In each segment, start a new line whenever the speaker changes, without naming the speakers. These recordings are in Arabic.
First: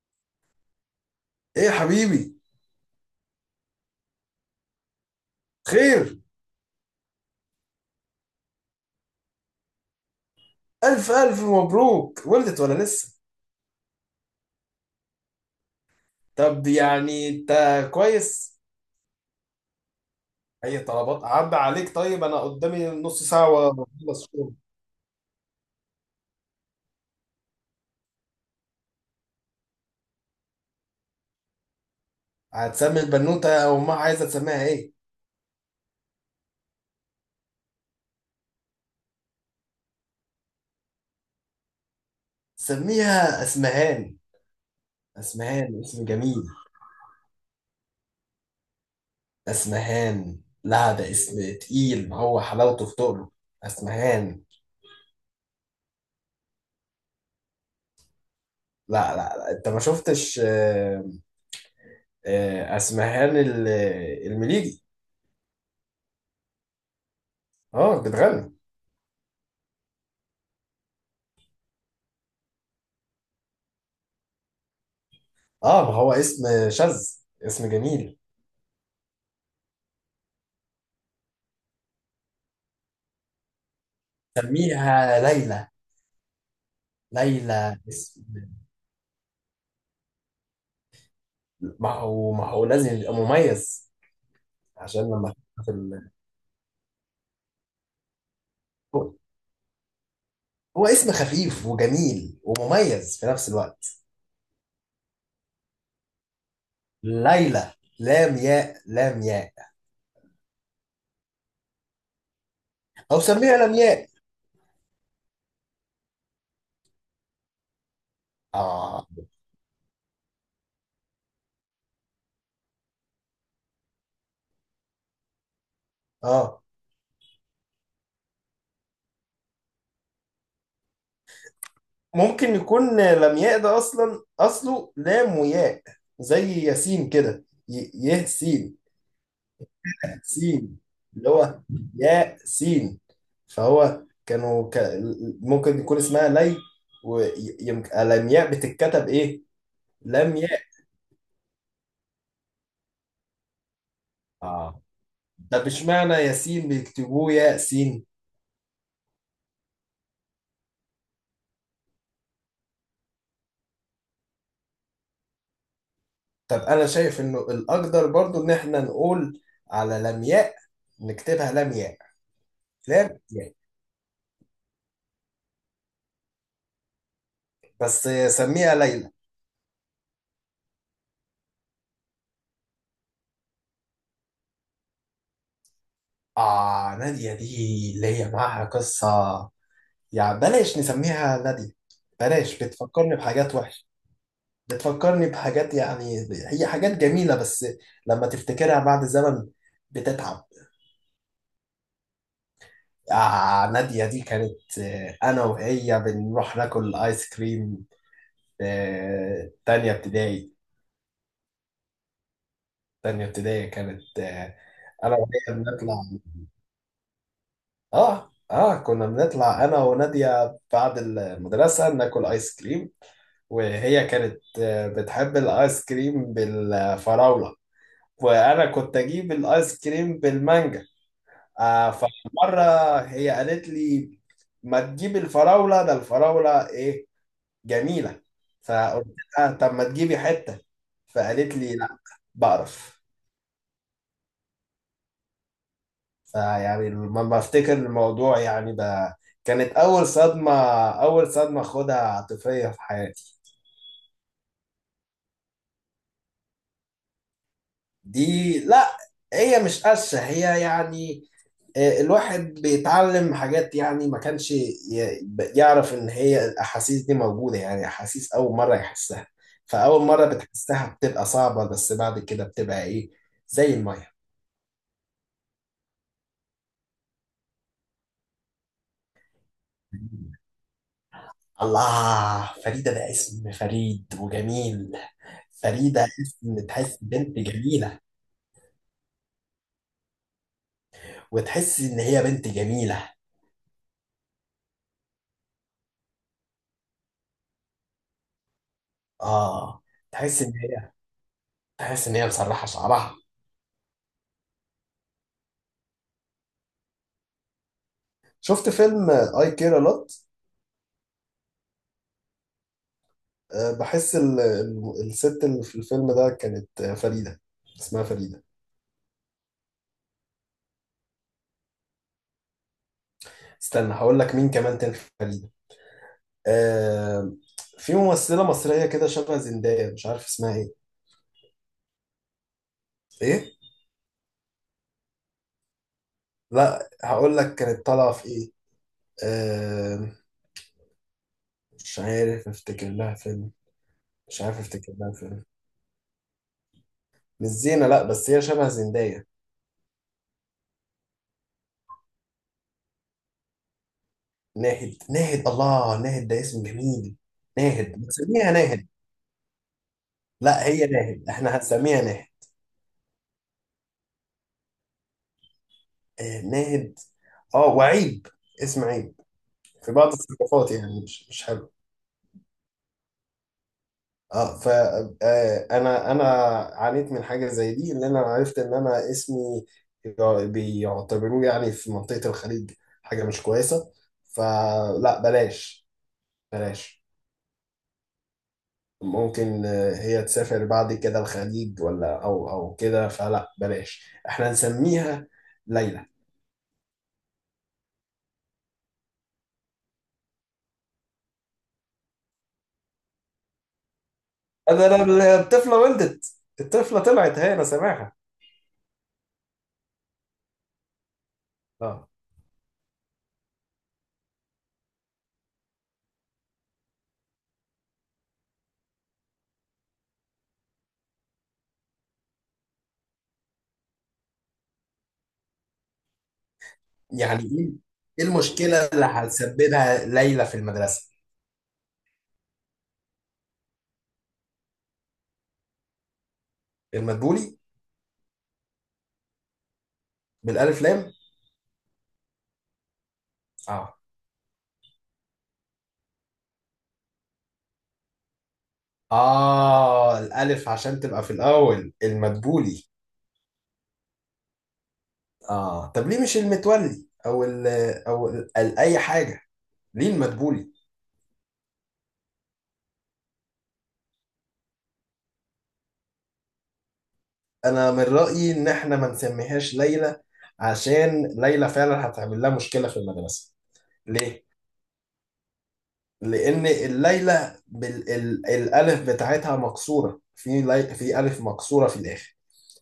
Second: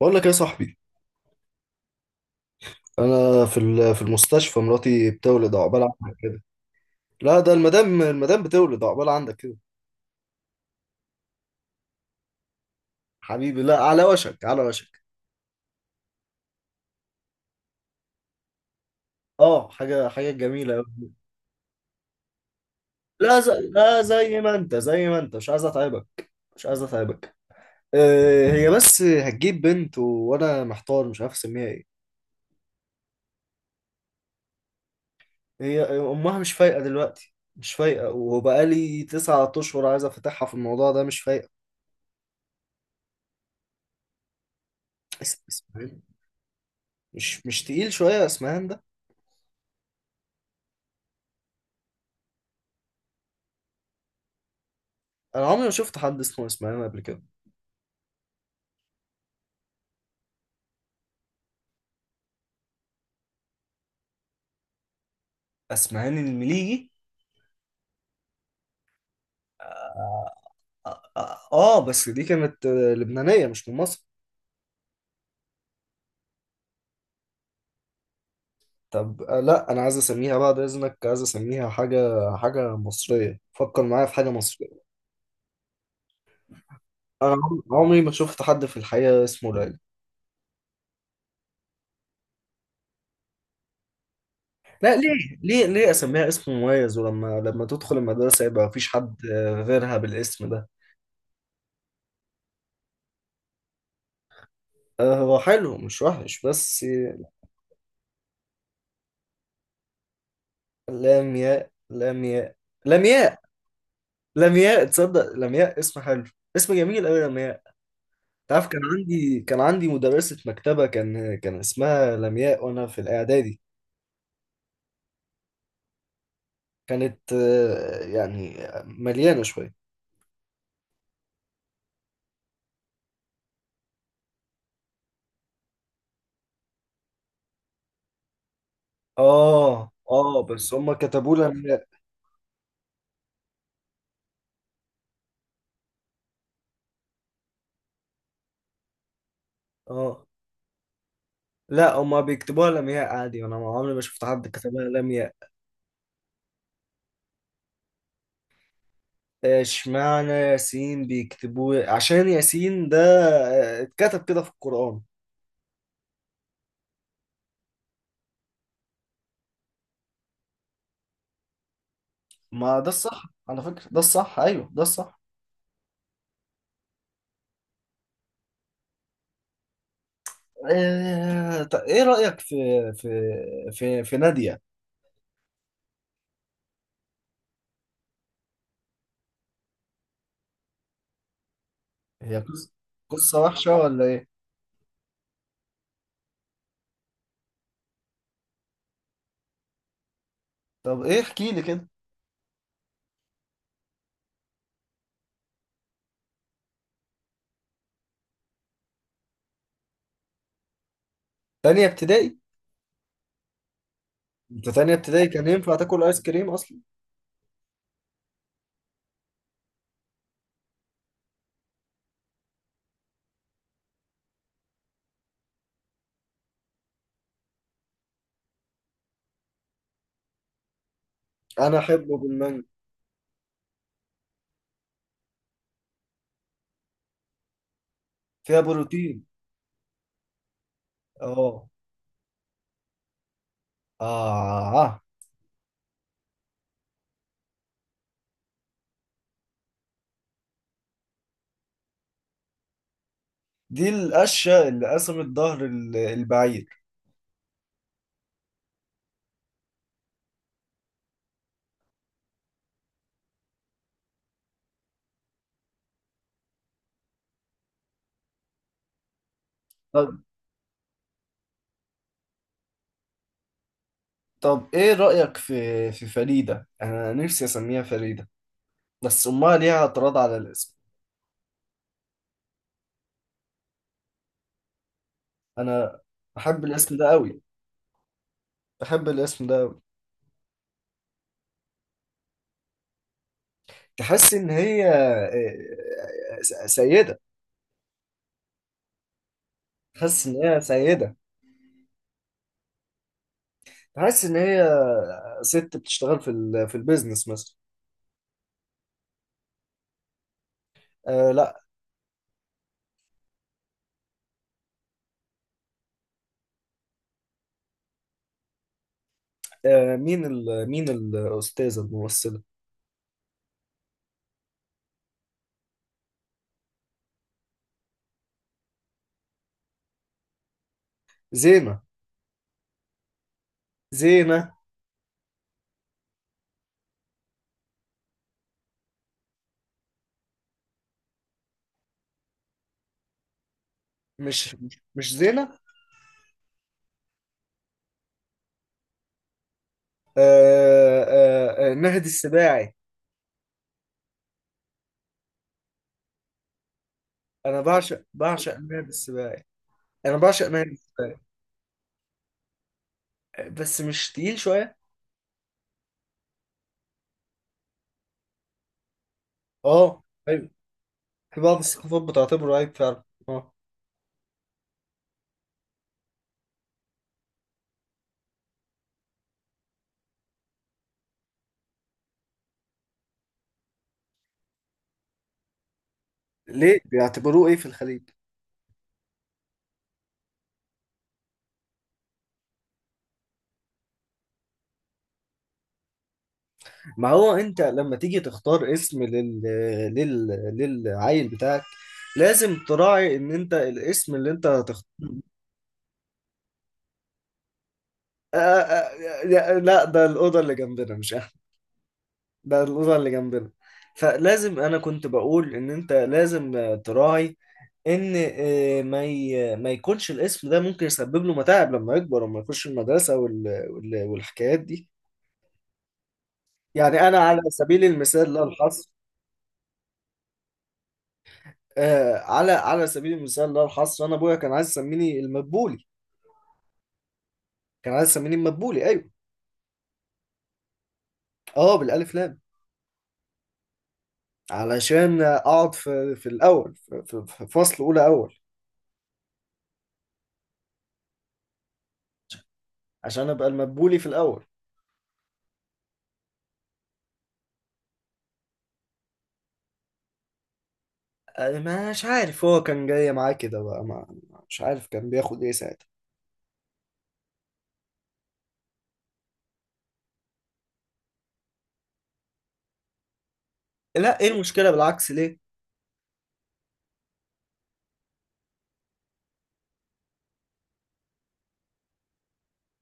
بقول لك يا صاحبي.
ايه يا حبيبي.
انا في المستشفى، مراتي بتولد، عقبال عندك
خير.
كده. لا، ده المدام بتولد عقبال عندك كده.
الف الف مبروك، ولدت ولا لسه؟
حبيبي، لا، على وشك، على وشك.
طب يعني انت كويس.
اه، حاجه جميله
اي
أوي.
طلبات عدى عليك؟ طيب انا قدامي نص
لا،
ساعه
لا،
واخلص شغل.
زي ما انت، مش عايز اتعبك. مش عايز اتعبك. هي بس هتجيب بنت، وانا محتار، مش عارف اسميها ايه.
هتسمي البنوته او امها عايزه تسميها ايه؟
هي امها مش فايقه دلوقتي. مش فايقه، وبقالي 9 اشهر عايز افتحها في الموضوع ده، مش فايقه.
سميها اسمهان. اسمهان
اسمهان؟
اسم جميل.
مش تقيل شويه اسمهان؟
اسمهان، لا ده اسم تقيل، هو حلاوته في تقله. اسمهان.
انا عمري ما شفت حد اسمه اسماعيل قبل كده.
لا، لا، لا. انت ما شفتش اسمهان المليجي.
اسماعيل المليجي؟
اه بتغني.
اه، بس دي كانت لبنانية، مش من مصر.
اه، ما هو اسم شاذ، اسم جميل.
طب، لا، انا عايز اسميها بعد اذنك، عايز اسميها حاجة. حاجة مصرية، فكر معايا في حاجة مصرية.
سميها ليلى.
انا
ليلى
عمري ما
اسم.
شفت حد في الحقيقة اسمه ليلى.
ما هو لازم يبقى مميز،
لا،
عشان
ليه؟
لما تحطها
ليه
في
ليه اسميها اسم مميز، ولما تدخل المدرسة يبقى مفيش
هو،
حد غيرها بالاسم ده؟
هو اسم خفيف وجميل ومميز في نفس الوقت.
هو حلو، مش وحش، بس
ليلى. لام ياء لام ياء.
لام ياء لام ياء. لام
او
ياء.
سميها لمياء.
لمياء، تصدق لمياء اسم حلو. اسم جميل قوي لمياء. تعرف، كان
اه،
عندي كان عندي مدرسة مكتبة، كان اسمها لمياء، وانا في الاعدادي.
اه.
كانت يعني مليانة شوية.
ممكن يكون لمياء ده اصلا اصله لام وياء. زي ياسين كده، يه سين.
اه بس
سين،
هما
اللي
كتبوا
هو
لمياء.
يا سين. فهو كانوا ك... ممكن يكون اسمها لي، ويمكن الامياء بتتكتب ايه؟
اه.
لم ياء.
لا، هما بيكتبوها لمياء عادي، انا ما عمري ما شفت حد
اه.
كتبها لمياء.
طب اشمعنى ياسين بيكتبوه ياسين؟
اشمعنى ياسين بيكتبوه؟ عشان ياسين ده اتكتب كده في القرآن.
طب انا شايف انه الاقدر برضو ان احنا نقول على لمياء، نكتبها لمياء.
ما ده
لام
الصح
ياء
على فكرة، ده الصح، ايوه، ده الصح.
بس. سميها ليلى.
طب، ايه رأيك في في نادية؟
اه، نادية دي اللي هي معاها قصة، يعني بلاش نسميها نادية.
هي
بلاش، بتفكرني
قصة
بحاجات
وحشة
وحشة.
ولا ايه؟
بتفكرني بحاجات، يعني هي حاجات جميلة بس لما تفتكرها بعد زمن بتتعب.
طب ايه، احكي لي كده.
آه، نادية دي كانت، أنا وهي بنروح ناكل آيس كريم. آه، تانية ابتدائي.
تانية ابتدائي؟
تانية ابتدائي كانت
انت تانية
أنا
ابتدائي
وهي
كان ينفع
بنطلع.
تاكل ايس كريم اصلا؟
كنا بنطلع أنا ونادية بعد المدرسة ناكل آيس كريم، وهي كانت بتحب الآيس كريم بالفراولة، وأنا كنت أجيب الآيس كريم بالمانجا.
انا
آه،
احبه
فمرة
بالمانجا.
هي قالت لي: ما تجيبي الفراولة؟ ده الفراولة إيه؟ جميلة.
فيها
فقلت
بروتين.
لها: طب ما تجيبي حتة. فقالت
اه،
لي: لا، بقرف.
اه.
فيعني لما بفتكر الموضوع يعني ده كانت أول صدمة، أول صدمة خدها عاطفية في حياتي.
دي القشة اللي قسمت ظهر البعير.
دي، لا، هي مش قشة، هي يعني، الواحد بيتعلم حاجات، يعني ما كانش يعرف ان هي الاحاسيس دي موجودة، يعني احاسيس اول مرة يحسها. فاول
طب
مرة بتحسها بتبقى صعبة بس بعد كده بتبقى ايه؟ زي المية.
طب ايه رأيك في فريدة؟ انا نفسي اسميها فريدة، بس امها ليها اعتراض على الاسم.
الله، فريدة ده اسم فريد وجميل.
انا
فريدة
احب
اسم
الاسم
تحس
ده
بنت
قوي،
جميلة،
احب الاسم ده.
وتحس ان هي بنت جميلة.
تحس ان هي سيده.
اه.
تحس ان
تحس ان
هي
هي
سيده.
تحس ان هي مسرحة شعرها.
تحس ان هي ست بتشتغل في البيزنس مثلا.
شفت فيلم اي كير لوت؟
آه، لا.
أه، بحس الست اللي في الفيلم ده كانت، فريدة، اسمها فريدة.
آه، مين الاستاذه الممثله؟
استنى هقول لك مين كمان كان في فريدة. أه، في ممثلة مصرية كده شبه زندايا، مش عارف اسمها ايه.
زينه؟
ايه.
زينه؟
لا، هقول لك كانت طالعة في ايه. أه، مش عارف افتكر لها فيلم. مش
مش
عارف افتكر
مش
لها فيلم
زينه.
مش زينة، لا بس هي شبه زندايا.
نهدي السباعي.
ناهد، ناهد، الله، ناهد ده اسم جميل.
انا
ناهد، بنسميها
بعشق
ناهد.
نهدي السباعي. انا بعشق
لا
نهدي
هي
السباعي.
ناهد، احنا هنسميها ناهد.
بس مش تقيل شويه؟
آه، ناهد. اه، وعيب، اسم عيب في
اه،
بعض
ايوه،
الثقافات، يعني مش
في
مش
بعض
حلو.
الثقافات بتعتبره عيب فعلا. اه.
اه، ف انا عانيت من حاجه زي دي، ان انا عرفت ان انا اسمي بيعتبروه، يعني في منطقه الخليج، حاجه مش كويسه، فلا بلاش.
ليه
بلاش.
بيعتبروه ايه في الخليج؟
ممكن هي تسافر بعد كده الخليج ولا او كده، فلا بلاش احنا نسميها ليلى.
ما هو انت لما تيجي تختار اسم لل... للعيل بتاعك، لازم تراعي ان انت الاسم اللي انت هتختار.
الطفله ولدت، الطفله طلعت، هي انا سامعها.
آه آه آه، لا، ده الأوضة اللي جنبنا، مش أنا.
اه.
ده الأوضة اللي جنبنا. فلازم، أنا كنت بقول إن أنت لازم تراعي إن ما يكونش الاسم ده ممكن يسبب له متاعب لما يكبر وما يخش المدرسة، والحكايات دي. يعني أنا، على
يعني ايه؟
سبيل
إيه
المثال لا
المشكله
الحصر،
اللي هتسببها ليلى في المدرسه؟
على سبيل المثال لا الحصر، انا ابويا كان عايز يسميني المدبولي.
المدبولي؟
كان عايز يسميني المدبولي، ايوه.
بالالف لام.
اه، بالالف لام.
اه،
علشان اقعد في الاول، في فصل اولى، اول.
اه، الالف عشان تبقى في الاول، المدبولي.
عشان ابقى المدبولي في الاول.
اه طب ليه مش المتولي او ال، او ال اي حاجه؟ ليه المدبولي؟
آه، مش عارف، هو كان جاي معاه كده بقى. ما مش عارف كان بياخد ايه ساعتها.
انا من رايي ان احنا ما نسميهاش ليلى، عشان ليلى فعلا هتعمل لها مشكله في المدرسه.
لا، ايه
ليه؟
المشكله؟ بالعكس، ليه؟
لان الليلى بالالف بتاعتها مكسوره في في الف مكسوره في الاخر.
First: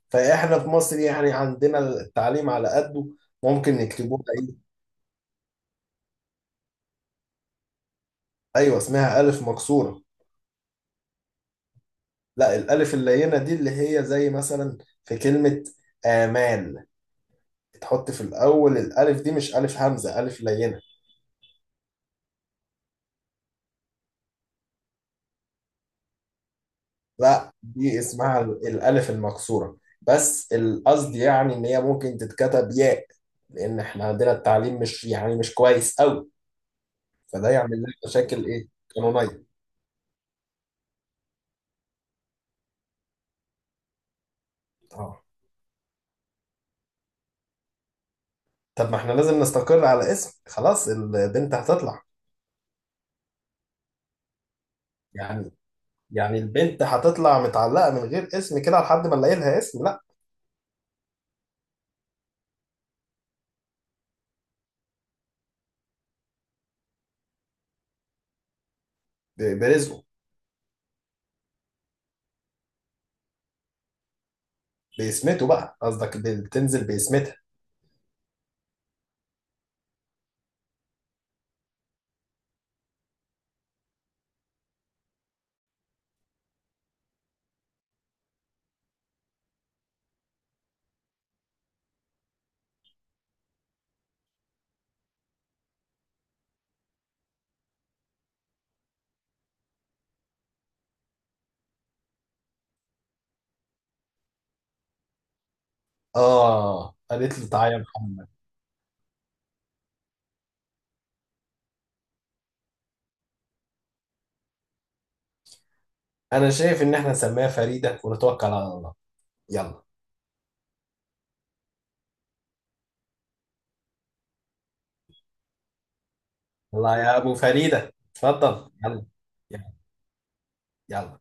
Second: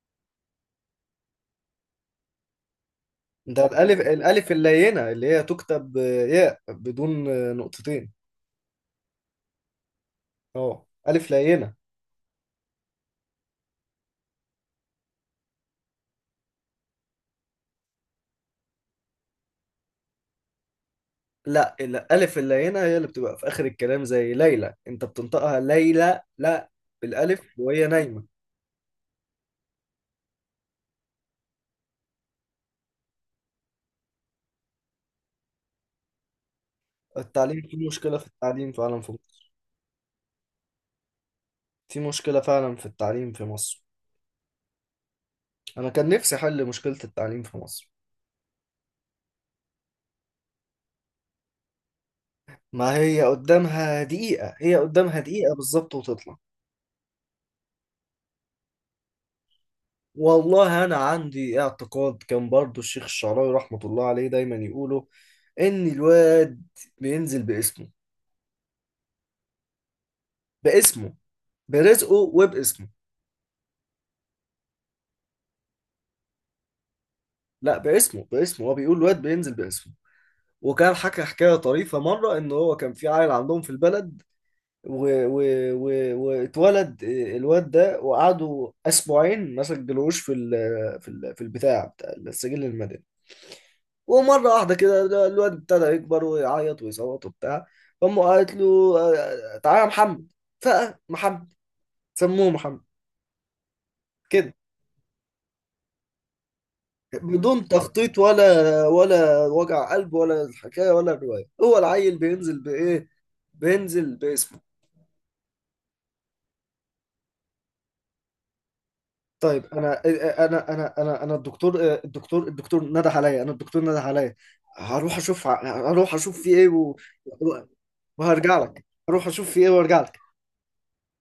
فاحنا في مصر يعني عندنا التعليم على قده،
ده
ممكن
الالف،
يكتبوها ايه.
اللينه اللي هي تكتب ياء بدون نقطتين.
ايوه اسمها الف مكسوره.
اه، الف لينه.
لا، الالف اللينه دي اللي هي زي مثلا في كلمه امال، تحط في الاول الالف دي، مش الف همزه، الف لينه.
لا، الألف اللينة هي اللي بتبقى في آخر الكلام، زي ليلى، أنت بتنطقها ليلى، لا، بالألف
لا
وهي
دي
نايمة.
اسمها الالف المكسوره، بس القصد يعني ان هي ممكن تتكتب ياء، لان احنا عندنا التعليم مش، يعني مش كويس قوي. فده
التعليم، في
يعمل لنا
مشكلة في
مشاكل ايه؟
التعليم فعلا في
قانونيه.
مصر. في مشكلة فعلا في التعليم في مصر.
اه،
أنا كان نفسي أحل مشكلة التعليم في مصر.
طب ما احنا لازم نستقر على اسم خلاص، البنت هتطلع.
ما هي قدامها دقيقة، هي قدامها
يعني،
دقيقة بالظبط وتطلع.
يعني البنت هتطلع متعلقة من غير اسم كده لحد ما نلاقي لها اسم؟ لا.
والله أنا عندي اعتقاد، كان برضو الشيخ الشعراوي رحمة الله عليه دايما يقوله، إن الواد بينزل باسمه.
برزقه.
باسمه، برزقه وباسمه.
باسمته بقى قصدك، بتنزل باسمتها.
لا، باسمه، باسمه، هو بيقول واد بينزل باسمه. وكان حكى حكاية طريفة مرة، إن هو كان في عيل عندهم في البلد، و... و... و... واتولد الواد ده، وقعدوا أسبوعين ما سجلوش في البتاع، بتاع السجل المدني. ومرة واحدة كده، ده الواد ابتدى يكبر ويعيط ويصوت وبتاع. فأمه قالت له تعالى يا محمد. فمحمد، سموه محمد كده.
اه، قالت له
بدون
تعالى يا
تخطيط،
محمد.
ولا وجع قلب، ولا الحكايه، ولا الروايه. هو العيل بينزل بايه؟ بينزل باسمه.
انا شايف ان احنا نسميها فريدة ونتوكل على الله.
طيب،
يلا.
انا الدكتور نده عليا. انا، الدكتور نده عليا. هروح اشوف، في ايه،
يلا يا ابو فريدة،
وهرجع
اتفضل
لك.
يلا.
هروح اشوف في ايه
يلا.
وارجع لك.
يلا.